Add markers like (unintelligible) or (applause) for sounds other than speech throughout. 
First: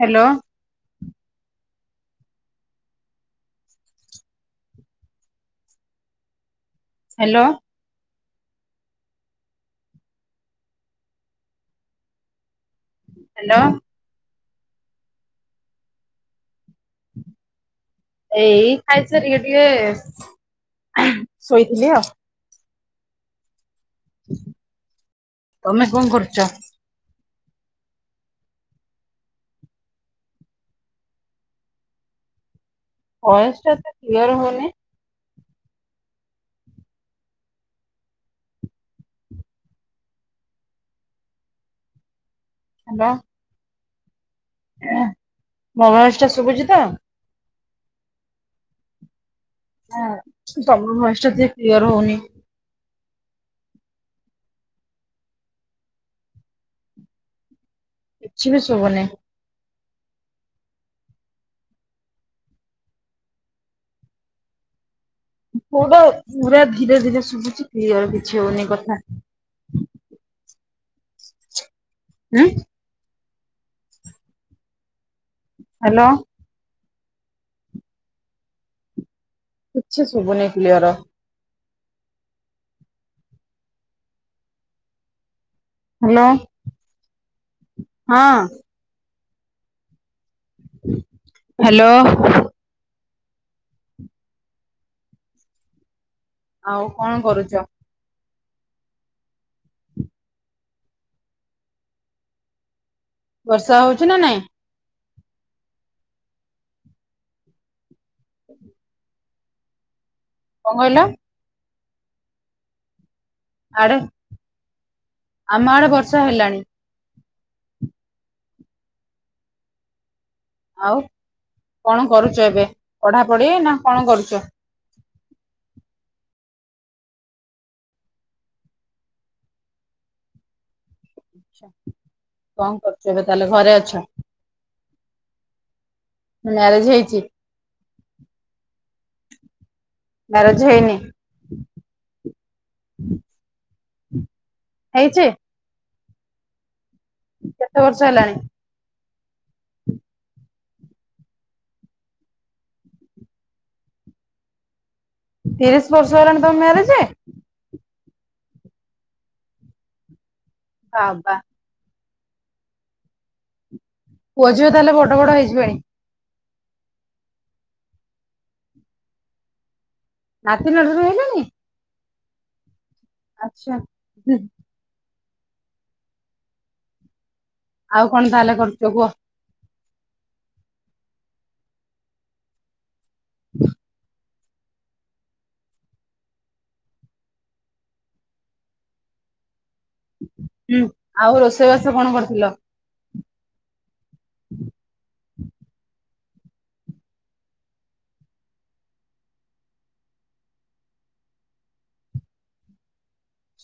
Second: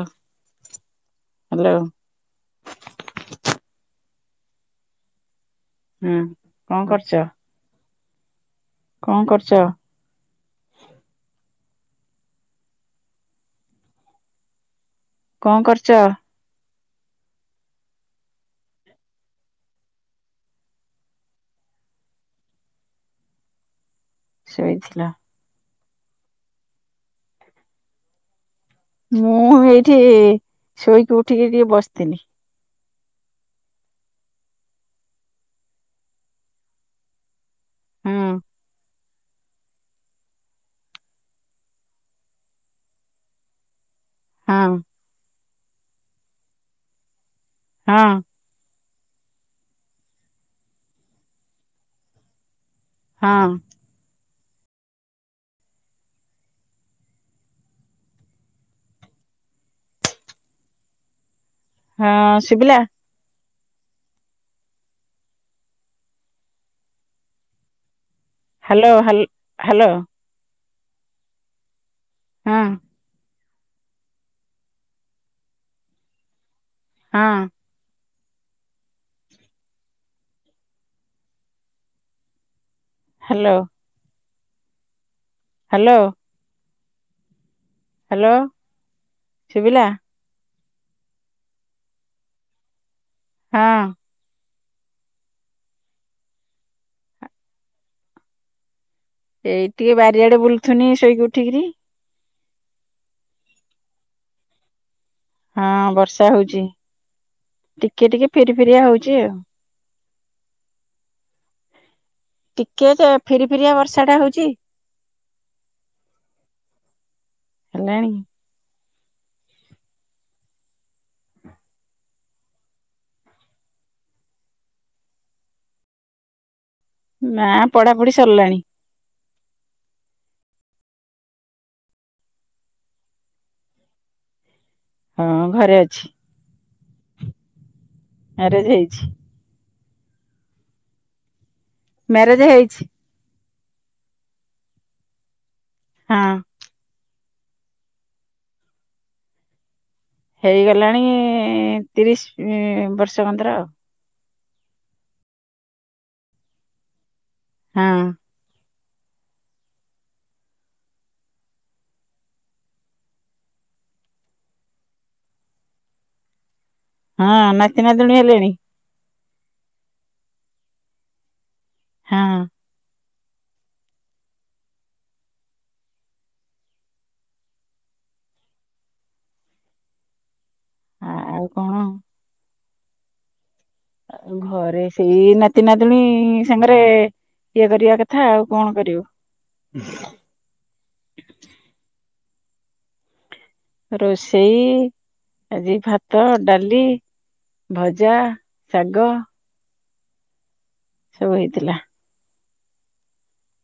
Hello hello ହୁଁ କଣ କରୁଛ? ହ୍ୟାଲୋ କଣ କରୁଛ? ହ୍ୟାଲୋ କଣ କରୁଛ? (inaudible) ଏଇ ଖାଇସାରିକି ଟିକେ ଟିକେ ଶୋଇଥିଲି ଆଉ ସୋଇଥିଲ ତମେ କଣ କରୁଛ? ମୁଁ ଏଇଠି ଶୋଇକି ଉଠିକି ଟିକେ ବସିଥିଲି ଭଏସ୍‌ ଟା ତ କ୍ୟ ଲିୟର ହେଉନି ହୁଁ ହେଲୋ ହଁ ମୋ ଭଏସ୍‌ଟା ଶୁଭୁଚି ତ ହଁ ହଁ ତମ ଭଏସ୍‌ଟା ଟିକେ କ୍ଲିୟର୍‌ ହେଉନି ହଁ କିଛିି ବି ଶୁଭୁନି ହଁ ଶୁଭିଲା ପୁଡ଼ ପୁରା ଧୀରେ ଧୀରେ ଶୁଭୁଛି କ୍ଲିଅର୍ ଶୁଭୁନି ହ୍ୟାଲୋ କଥା ହ୍ୟାଲୋ ହ୍ୟାଲୋ ଉ ହଁ ହ୍ୟାଲୋ ହାଁ କିଛି ଶୁବୁନି କ୍ଲ୍କିଲିଅର ହ୍ୟାଲୋ ହ୍ୟାଲୋ ହଁ ଶୁବିଲା ହ୍ୟାଲୋ ହଁ ଆଉ କଣ କରୁଛ? ଏଇ ଟିକେ ବାରିଆଡେ ବୁଲୁଥିନି ଶୋଇକି ଉଠିକିରି ବର୍ଷା ହଉଛି ନା ନାଇଁ ହଁ ବର୍ଷା ହେଉଛିଟିକେ ଟିକେ ଫିରଫିରିଆ ହଉଛି ଆଉ କଣ କହିଲ ଟିକେ ରେଫ୍ ଫିର୍ ଫିରିଆ ଆଡେ ବର୍ଷା ଟା ହେଉଛି ଆମ ଆଡେ ବର୍ଷା ହେଲାଣି ହେଲାଣି ଆଉ କଣ କରୁଛ ଏବେ ପଢ଼ାପଢ଼ି ନା କଣ କରୁଛ? ନା ପଢ଼ାପଢ଼ି ସରିଲାଣି। ଆଛା କଣ କରୁଛ ଏବେ ତାହଲେ ଘରେ ଅଛ? ହଁ ଘରେ ଅଛି। ମ୍ୟାରେଜ୍‌ ହେଇଛି? ମ୍ୟାରେଜ୍‌ ହେଇଛି। ମ୍ୟାରେଜ୍‌ ହେଇନି? ମ୍ୟାରେଜ୍‌ ହେଇଛି। ହେଇଛି? ହଁ। କେତେ ବର୍ଷ ହେଲାଣି? ହେଇଗଲାଣି ତିରିଶି ବର୍ଷ କନ୍ତର ଆଉ। ତିରିଶି ବର୍ଷ ହେଲାଣି ତମ ମ୍ୟାରେଜ୍‌? ହୁଁ। ହଁ ବା। ପୁଅ ଝିଅ ତାହେଲେ ବଡ଼ବଡ଼ ହେଇଯିବେଣି? ହଁ ନାତି ନାତୁଣୀ ହେଲେଣି। ନାତି ନାତୁଣୀଡ ହେଲେଣି? ହଁ। ଆଛା ହୁ। ଆଉ କଣ ତାହେଲେ କରୁଛ କୁହ? ଆ ଆଉ କଣ। ହଁ ଘରେ ସେଇ ନାତି ନାତୁଣୀ ସାଙ୍ଗରେ ଇଏ କରିବା କଥା ଆଉ କଣ କରିବୁ। ହୁଁ ଆଉ ରୋଷେଇବାସ କଣ କରିଥିଲ। ରୋଷେଇ ଆଜି ଭାତ ଡାଲି ଭଜା ଶାଗ। ସବୁ ହେଇଥିଲା।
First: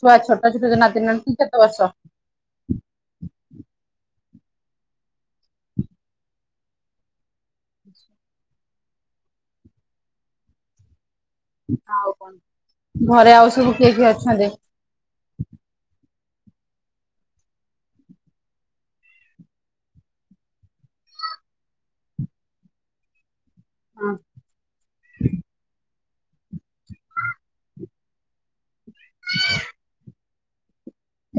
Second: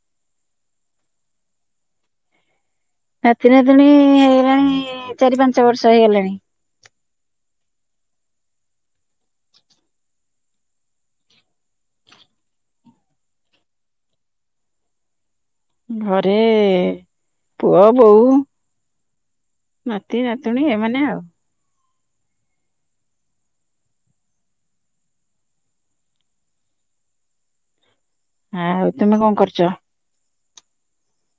ଛୁଆ ଛୋଟ ଛୋଟ ଯୋଉ ନାତି ନାତୁଣୀ କି କେତେ ବର୍ଷ? ନାତି ନାତୁଣୀ ହେଇଗଲାଣି ଚାରି ପାଞ୍ଚ ବର୍ଷ ହେଇଗଲାଣି। ଆଉ କଣ ଘରେ ଆଉ ସବୁ କିଏ କିଏ ଅଛନ୍ତି? ଘରେ ପୁଅ ବୋଉ ନାତି ନାତୁଣୀ ଏମାନେ ଆଉ। ହଁ। ଆଉ ତୁମେ କଣ କରୁଚ?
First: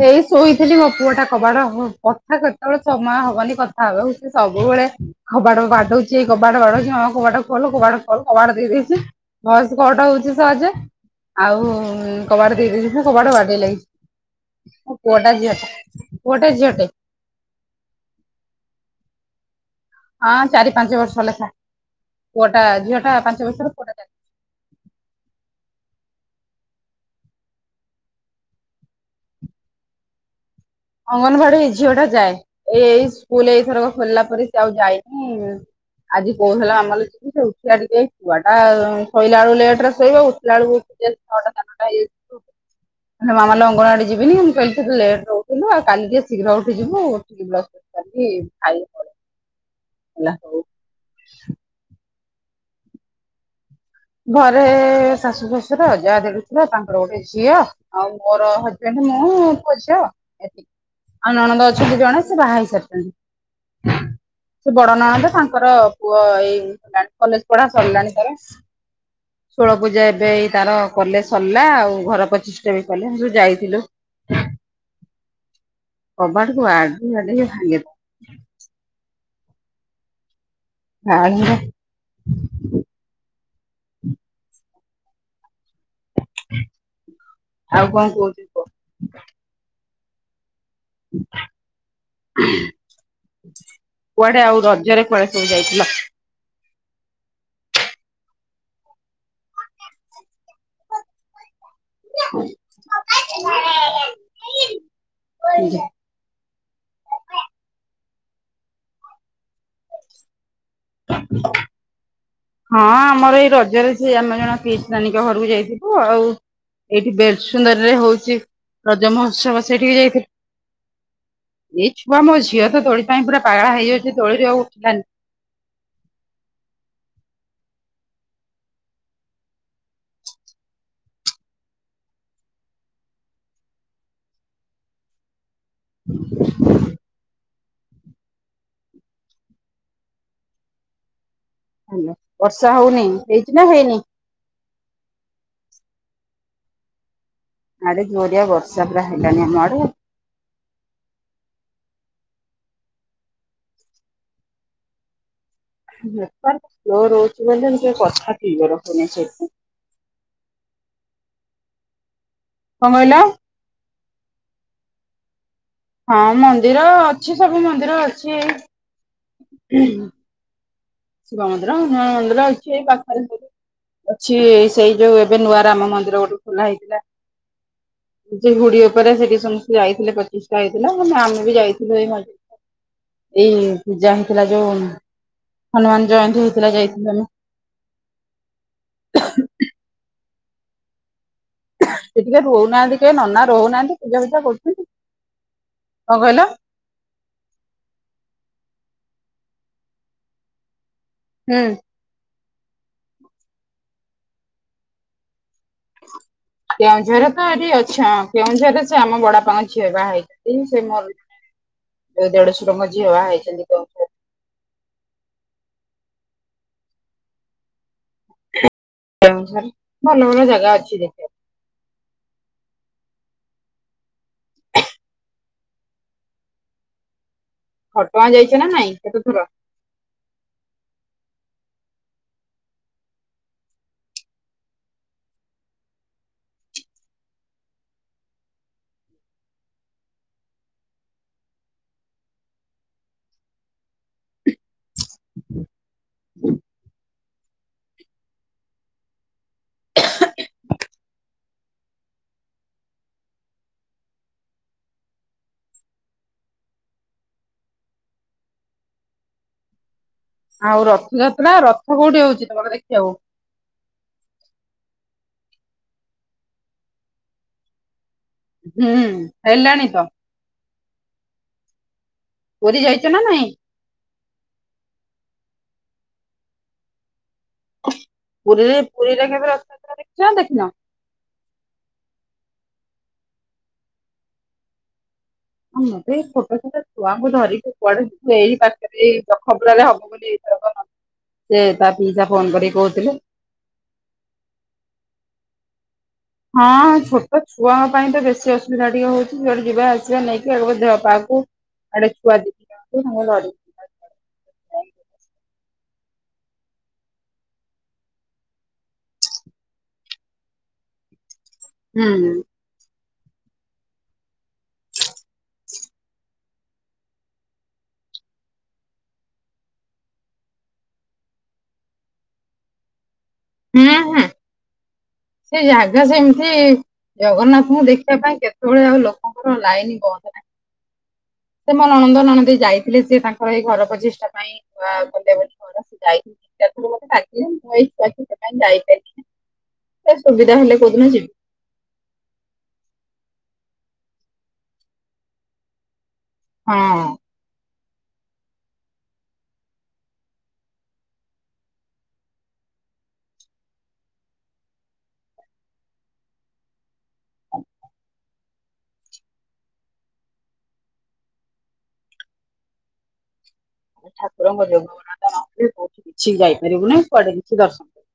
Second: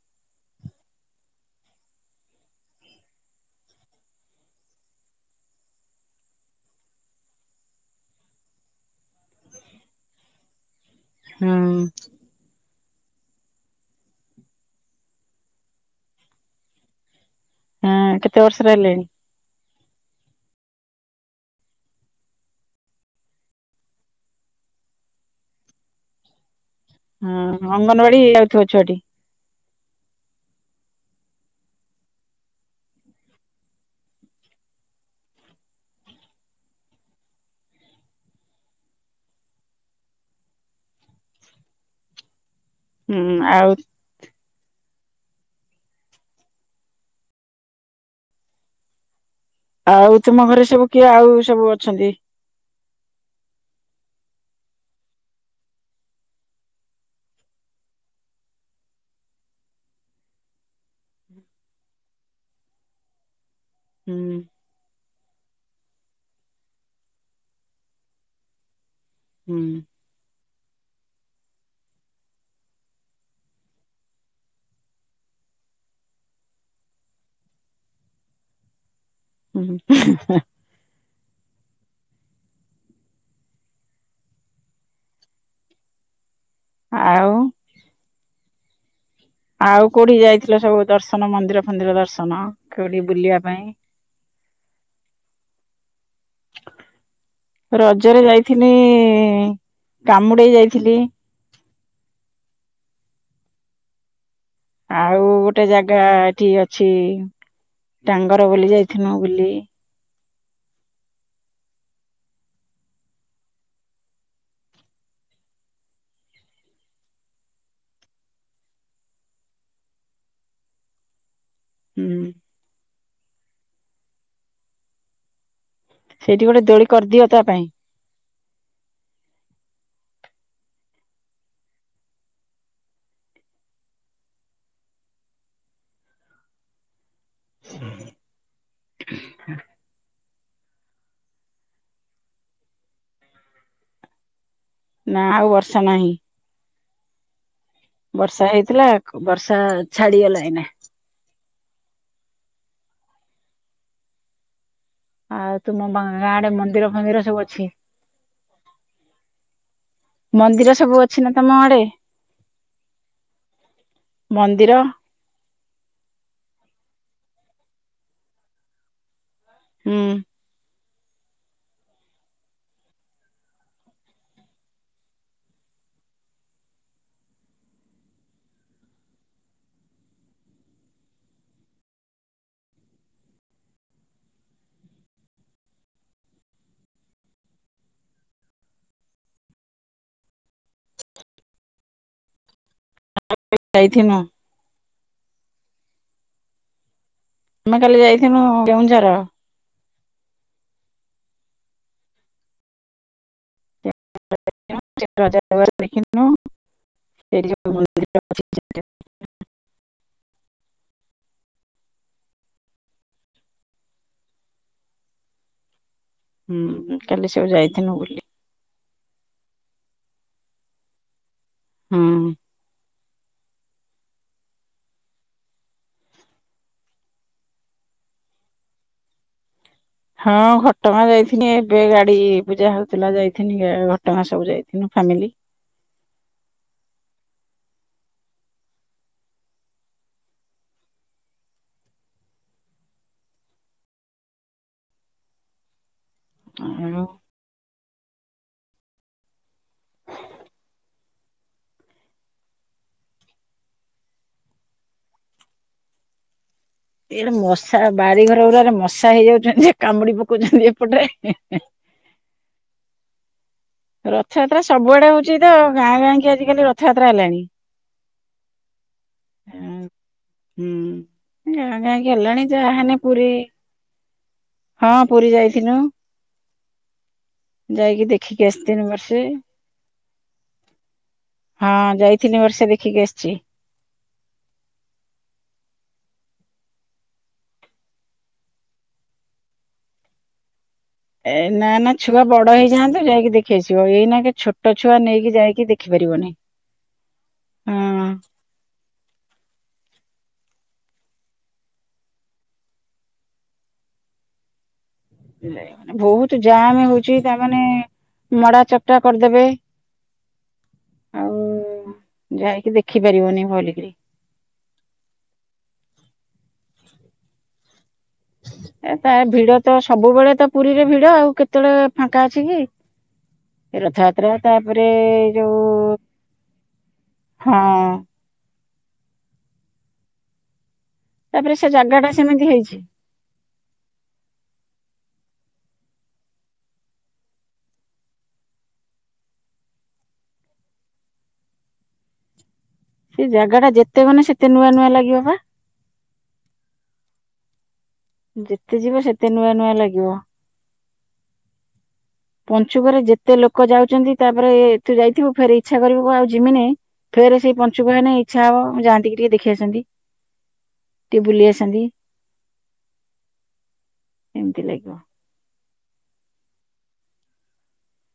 ଏଇ ଶୋଇଥିଲି ମୋ ପୁଅ ଟା କବାାଟ କଥା କେତେବେଳେ ସମୟ ହବନି କଥା ହେବାକୁ ସବୁ ସବବେଳେ କବାଟକୁ ବାଡୋଉଛି କବାଟ ବାଦୋଡଛି ମାମା କବାଟ ଖୋଲ କବାଟଖୋଲ କବାଟ ଖୋଲ କବାଟ ଦେଇ ଦେଉଛି। ଭଏସ୍ କଟ ହଉଛି ସହଜେ। ହୁଁ ଆଉ କବାଟ ଦେଇ ଦେଇନି କବାଟ ବାଡେଲାଣି। ମୋ ପୁଟା ଝଟା ପୁଅଟେ ଝୀଅଟେ। ହଁ କେତେ ବର୍ଷ ର ହେଲେଣି? ହଁ ଚାରି ପାଞ୍ଚ ବର୍ଷ ଲେଖା ପୁଅଟା ଝିଅ ଟା ପାଞ୍ଚ ବର୍ଷର ପୁଅଟାା ଚାରି ବର୍ଷର। (inaudible) ହଁ ଅଙ୍ଗନବାଡି ଯାଉଥିବ ଛୁଆଟି? ଅଙ୍ଗନବାଡି ଏ ଝିଅ ଟା ଯାଏ ଏଇ ଏଇ ସ୍କୁଲ ଏଇଥରକ ଖୋଲିଲା ପରେ ସେ ଆଉ ଯାଇନି ଆଜି କୋଉଥିଲେ ମାମାଲି ଯି ସେ ଉଠି ଆ ଟିକେ ଆ ଟା ଶୋଇଲା ବେଳକୁ ଲେଟେରେ ଶୋଇବ ଉଠିଲା ବଳକୁ ଛଟା ସାଢେ ନଅଟା ହୋଇଯାଇ ଥିବ ମୁ ହୁଁ କହିଲି ମାମାଲି ଆଉ ଅଙ୍ଗନ ବଡି ଯିବିନି ମୁଁ କହି ଲେଟ ଉ ଜିବୁ ଆଉ କାଲି ଟିକେ ଶୀଘ୍ର ଉଠି ଯିବୁଉଠିକି ବ୍ରଶ ଫର୍ସ ଶାରିକି ଖାଇକି ପଳେଇବୁ। ଆଉ ତୁମ ଘରେ ସବୁ କିଏ ଆଉ ସବୁ ଅଛନ୍ତି? ଘରେ ଶାଶୁ ଶଶୁର ଯାହା ଦେଡଶୁର ତାଙ୍କର ଗୋଟେ ଝିଅ ଆଉ ମୋର ହଜବେଣ୍ଡ। ମୁଁ ପୁଅ ଝିଅ ଏତିକି ଆଉ ନଣନ୍ଦ ଅଛନ୍ତି ଜଣେ ସେ ବାହା ହେଇସାରିଛନ୍ତି। ହୁଁ ସେ ବଡ ନଣନ୍ଦ ତାଙ୍କର ପୁଅ ଏଇ (unintelligible) କଲେଜ୍ ପଢା ସରିଲାଣି ତାର। ହୁଁ ଷୋଳପୂଜା ଏବେ ଏଇ ତାର କଲେ ସରିଲା ଆଉ ଘର ପ୍ରଚିଷ୍ଟା ବି କଲେ ଆମେ ସବୁ ଯାଇଥିଲୁ। କବାଟକୁ ଆଜି ବାଡେଇକି ଭାଙ୍ଗି ହୁଁ, ଆଉ ର ଆଉ କଣ କହୁଛୁ? କୁହ? ଆଉ କୋଉଠିକି ଯାଇଥିଲ ସବୁ ଦର୍ଶନ ମନ୍ଦିର ଫନ୍ଦିର ଦର୍ଶନ, କୋଉଠି ବୁଲିବା ପାଇଁ? କୁଆଡେ ଆଉ ରଜରେ କୁଆଡେ ସବୁ ଯାଇଥିଲ? ହ ରଜରେ ଯାଇଥିନି କାମୁଡେଇ ଯାଇଥିଲି। (inaudible) ଆଉ ଗୋଟେ ଜାଗା ଏଠି ଅ ଛି ଟାଙ୍ଗର ବୋଲି ଯାଇଥିନୁ ବୁଲି। (inaudible) ହଁ ଆମର ଏଇ ରଜରେ ସିଏ ଆମେ ଜଣ ପିଇସି ନାନୀଙ୍କ ଘରକୁ ଯାଇଥିଲୁ। ଆଉ ଏଇଠି ବେର ସୁନ୍ଦରରେ ହଉଚି ରଜ ମହୋତ୍ସବ ସେଠିକି ଯାଇଥିଲୁ। ଏଇ ଛୁଆ ହୁଁ ମୋ ଝିଅ ତ ଦୋଳି ପାଇଁ ପୁରା ପାଗଳା ହେଇଯାଉଛି। ଦୋଳିରେ ଆଉ ଉଠିଲାନି। ସେଇଠି ଗୋଟେ ଦୋଳି କରିଦିଅ ତା ପାଇଁ। ହଁ। ହାଲୋ, ବର୍ଷା ହଉନି ହେଇଚି ନା ହେଇନି? ନା ଆଉ ବର୍ଷା ନାହିଁ। ଆଡେ ଜୋରିଆ ବର୍ଷା ହେଇଥିଲା। ପୁରା ହେଲାଣି ଆମ ବର୍ଷା ଆଡେ। ଛାଡିଗଲା ଏଇନା। ଆଉ ତୁମ ଗାଁ ଆଡେ ନେଟୱାର୍କ ମନ୍ଦିର ସ୍ଲୋ ଫନ୍ଦିର ସବୁ ରହୁଛି ଅଛି ମାନେ ମୁଁ ଟିକେ କଥା କ୍ଲିୟର ହଉନାହିଁ ସେ ପାଇଁ। ମନ୍ଦିର ସବୁ ଅଛି ନା ତୋମ ଆଡେ? କଣ କହିଲ? ମନ୍ଦିର। ହଁ ମନ୍ଦିର ଅଛି ସବୁ ମନ୍ଦିର ଅଛି। ଏଇ ହୁଁ। ଶିବ ମନ୍ଦିର ହଁ ମନ୍ଦିର ଅଛି ଏଇ ପାଖରେ ସବୁ। ଅଛି ସେଇ ଯୋଉ ଏବେ ନୂଆ ରାମ ମନ୍ଦିର ଗୋଟେ ଖୋଲା ହେଇଥିଲା। ହଁ ଯେ ହୁଡି ଉପରେ ସେଠି ସମସ୍ତେ ଯାଇଥିଲେ ପ୍ରତିଷ୍ଠା ହେଇଥିଲା। ମାନେ ଆମେ ବି ଯାଇଥିଲୁ ଏଇ ମ (inaudible) ଏଇ ପୂଜା ହେଇଥିଲା ଯୋଉ ହନୁମାନ ଜୟନ୍ତୀ ହେଇଥିଲା ଯାଇଥିଲୁ ଆମେ। ସେ ଟିକେ ରହୁନାହାନ୍ତି କେ ନନା ରହୁନାହାନ୍ତି। ଯାଇଥିନୁ ପୂଜା ଫୂଜା କରୁଛନ୍ତି। କଣ କହିଲ? ଆମେ କାଲି ଯାଇଥିନୁ କେଉଁଝର। ହୁଁ। (inaudible) ଦେଖିନି। କେଉଁଝରରେ ତ ଏଠି ଅଛଁ। ଅଛି କେଉଁଝରରେ ସେ ଆମ ବଡ ବାପାଙ୍କ ଝିଅ ବାହ ହେଇଚି ସେ ମୋର ଏ ଦେଢଶୁରଙ୍କା ଝିଅ ବାହା ହେଇଛନ୍ତି (unintelligible) ହୁଁ, ଉଁ, କାଲି ସବୁ ଯାଇଥିନୁ ବୁଲି। କାମ ସାରି ଭଲ ଭଲ ଜାଗା ଅଛି ଦେଖିବା ହଁ। ଘଟଗାଁ ଯାଇଚ ନା ନାଇଁ? କେତେଥର? ହଁ ଘଟଗାଁ ଯାଇଥିନି ଏବେ ଗାଡି ପୂଜା ହଉଥିଲା ଯାଇଥିନି ଘଟଗାଁ ସବୁ ଯାଇଥିନୁ। ଫ୍ୟାମିଲି। ଆଉ ଇଆଡେ ମଶା ବାଡିଘର ଗୁଡାରେ ମଶା ହେଇଯାଉଛନ୍ତି କାମୁଡି ପ ଆଉ ଏପଟରେ ରଥଯାତ୍ରା ରଥ କୋଉଠି ହଉଛି ତମର ଦେଖିବାକୁ ରଥଯାତ୍ରା ସବୁଆଡେ ହଉ ଚିତ ଗାଁ ଗାଁ କି ଆଜିିକାଲି ରଥଯାତ୍ରା ହେଲାଣି। ହୁଁ ହେଲାଣି ତ। ହୁଁ ଗାଁ ଗାଁ କି ଗଲାଣି ଯାହାନେ ଯାଇଛ ନା ପୁରୀ ନାଇଁ ହଁ ପୁରୀ ଯାଇଥିନୁ। ଦେଖିକି ପୁରୀରେ ଆସିଥିନୁ ବର୍ଷେ ପୁରୀରେ କେବେ ର ଦେଖିଛ ନା ଦେଖିନ? ହଁ ଯାଇଥିନି ବର୍ଷା ଦେଖିକି ଆସିଛି। ଆଁ ମୁଁ ତେ ଏଇ ଛୋଟ ଛୋଟା ଛୁଆଙ୍କୁ ଧରିକି କୁଆଡେ ଏଇ ପାଖରେ ଏଇ ଖବୁଡାରେ ହବ ବୋଲି ଏଇଥରକ ଏ ସେ ନା ତା ନା ଛୁଆ ପିଇସା ଫୋନ ବଡ କରିକି ହେଇଯାଆନ୍ତୁ କହୁଥିଲେ। ଯାଇକି ଦେଖିଆସିବ ଏଇନା କେ ଛୋଟ ଛୁଆ ନେଇକି ଯାଇକି ଦେଖି ହଁ ଛୋଟ ଛୁଆଙ୍କ ହଁ ପାଇଁ ତ ବେଶୀ ଅସୁବିଧା ଟିକେ ହଉଛି ଯୁଆଡେ ଯିବା ଆ ନେଇକି ଆ ଦେହ ପାକୁ ଆଡେ ଛୁଆ ଦେଇକି ସାଙ୍ଗେ ବହୁତ ଜାମ୍ ହଉଛି ତାମାନେ ମଡା ଚକଟା କରିଦେବେ। ହୁଁ ଆଉ ଯାଇକି ଦେଖି ପାରିବନି ଭଲିକିରି। (inaudible) (inaudible) ଏ ତା ଭିଡ ତ ସବୁବେଳେ ତ ପୁରୀରେ ଭିଡ ଆଉ କେତେବେଳେ ଫାଙ୍କା ଅଛି କି? ହୁଁ ହୁଁ ରଥଯାତ୍ରା ତାପରେ ଯୋଉ ସେ ଜାଗା ସେମିତି ହଁ ଜଗନ୍ନାଥଙ୍କୁ ଦେଖିବା ପାଇଁ କେତେ ସେତେବେଳେ ଆଉ ଲୋକଙ୍କର ଲାଇନ ବନ୍ଦ ନାହିଁ। ତାପରେ ସେ ମୋ ଜାଗା ଟା ନଣନ୍ଦ ସେମିତି ନଣନ୍ଦୀ ହେଇଛି। ଯାଇଥିଲି ସିଏ ତାଙ୍କର ଏଇ ଘର ପ୍ରତିଷ୍ଠା ପାଇଁ ଗଲେ ବୋଲି ଯାଇଥିଲ ମତେ କିଲ ମୁଁ ସେ (unintelligible) ସେ ସୁବିଧା ହେଲେ କୋଉଦିନ ଯିବି। ସେ ଜାଗା ଟା ଯେତେ ମାନେ ସେତେ ନୂଆ ନୂଆ ଲାଗିବ ପା। ହଁ। ଯେତେ ଯିବ ସେତେ ନୂଆ ନୂଆ ଲାଗିବ। ପଞ୍ଚୁକରେ ଯେତେ ଲୋକ ଯାଉଛନ୍ତି ତାପରେ ଏ ତୁ ଯାଇଥିବୁ ଫେର ଇଚ୍ଛା କରିବୁ ଆଉ ଯିମିନି ଫେର ସେଇ ପଞ୍ଚୁକ ହେନେ ଇଚ୍ଛା ହବ ମୁଁ ଯାଆନ୍ତି କିି ଟିକେ ଦେଖି ଆସନ୍ତି। ଟିକେ ବୁଲି ଆସନ୍ତି। ଏମିତି ଠାକୁରଙ୍କ ଲାଗିବ। ଜଗନ୍ନାଥ ମନ୍ଦିର କୋଉଠି କିଛି ଯାଇପାରିବୁନି କୁଆଡେ କିଛି ଦର୍ଶନ କରିବୁ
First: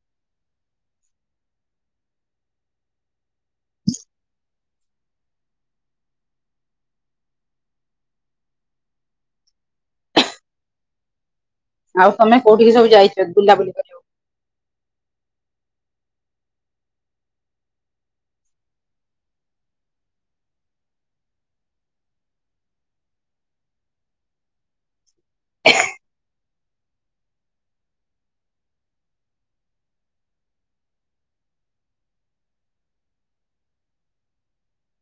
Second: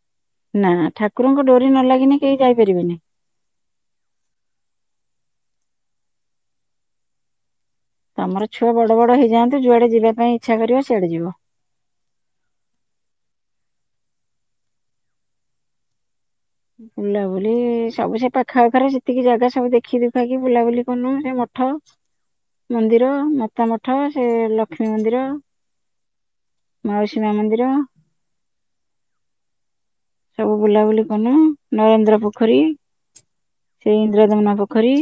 ନା ଠାକୁରଙ୍କ ଡୋରି ନ ଲାଗିନି କେହି ଯାଇପାରିବେନି। ତମର ଛୁଆ ବଡ ବଡ ହେଇଯାଆନ୍ତୁ ଯୁଆଡେ ଯିବା ପାଇଁ ଇଚ୍ଛା କରିବ ସିଆଡେ ଯିବ। ଆଉ ତମେ କୋଉଠିକି ସବୁ ଯାଇଛ ବୁଲାବୁଲି କରିବାକୁ? ବୁଲାବୁଲି ସବୁ ସେ ପାଖାପଖରେ ସେତିକି ଜାଗା ସବୁ ଦେଖି ଦୁଖାକି ବୁଲାବୁଲି କନୁ ସେ ମଠ ମନ୍ଦିର ମାତା ମଠ ସେ ଲକ୍ଷ୍ମୀ ମନ୍ଦିର। (inaudible) ମାଉସୀ ମା ମନ୍ଦିର। ସବୁ ବୁଲାବୁଲି କନୁ ନରେନ୍ଦ୍ର ପୋଖରୀ। ସେଇ ଇନ୍ଦ୍ରଦମନା ପୋଖରୀ।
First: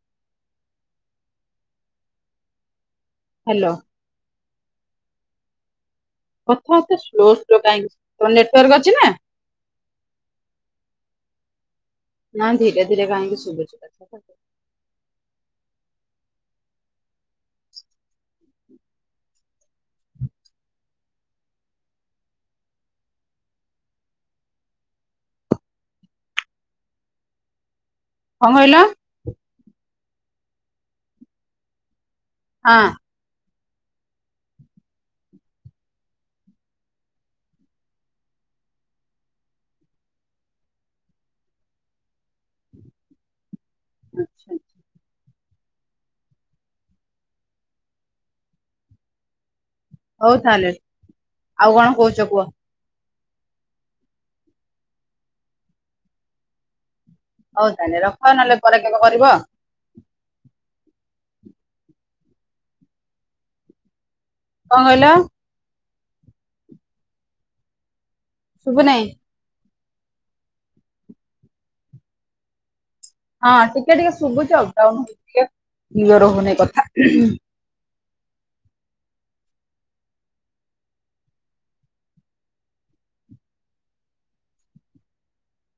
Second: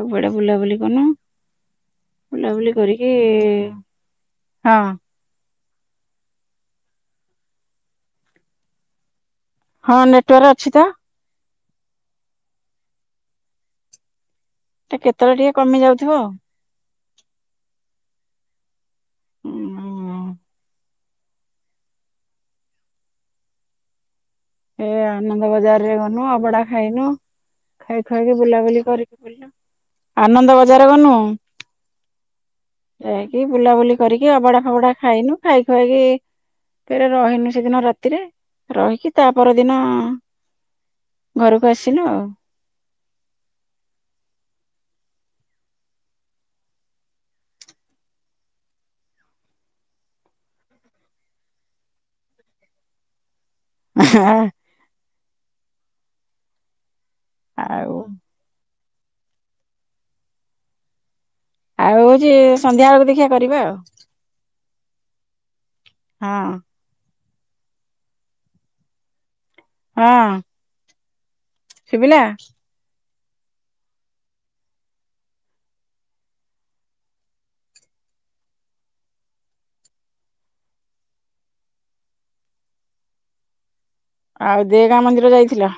ସବୁଆଡେ ବୁଲାବୁଲି କନୁ ବୁଲାବୁଲି କରିକି ହାଲୋ। ହଁ କଥା ସ୍ଲୋ ସ୍ଲୋ କାହିଁକି ତ ନେଟୱାର୍କ ଅଛି ନା? ହଁ ନେଟୱାର୍ ଅଛି ତ। ନା ଧୀରେ ଧୀରେ କାହିଁକି ଶୁଭୁଛି? ତ କେତେଟା ଟିକେ କମି ଯାଉଥିବ ଆଉ। (unintelligible) ଏ ଆନନ୍ଦ ବଜାରରେ ଗନୁ ଅଭଡ଼ା ଖାଇନୁ। ଖାଇ ଖଆାଇକି କଣ କହିଲ ବୁଲାବୁଲି ହଁ କରିକି (unintelligible) ଆନନ୍ଦ ବଜାର ଗନୁ ଯାଇକି ବୁଲାବୁଲି କରିକି ଅଭଡ଼ା ଫଭଡ଼ା ଖାଇନୁ ଖାଇ ଖୁଆଇକି ଫରେ ରହିନୁ ସେଦିନ ରାତିରେ ରହିକି ତାପରଦିନ ଘରକୁ ଆସିଲୁ ଆଉ। ଆଚ୍ଛା ଆଚ୍ଛା। ହୋଉ ତାହେଲେ ଆଉ କଣ କୋହୁଚ କୁହ। (unintelligible) ହଉ ଆଉ ତାହେଲେ ରଖ ନହେଲେ ପରେ କେବେ କରିବ। ଆଉ ହୋଉଚି ସନ୍ଧ୍ୟା ବେଳୁକୁ ଦେଖିଆ କରିବା ଆଉ। କଁ କହିଲ। ହଁ। ସବୁନେଇ। ହଁ। ଶୁବିଲା। ହଁ ଟିକେ ଟିକେ ଶୁବୁଚି ଅବଡାଉନ୍ ହୋଉଚି ଟିକେ କ୍ଲିୟର ହୋଉନେଇ କଥା ଆଉ ଦେଗାଁ ମନ୍ଦିର ଯାଇଥିଲ।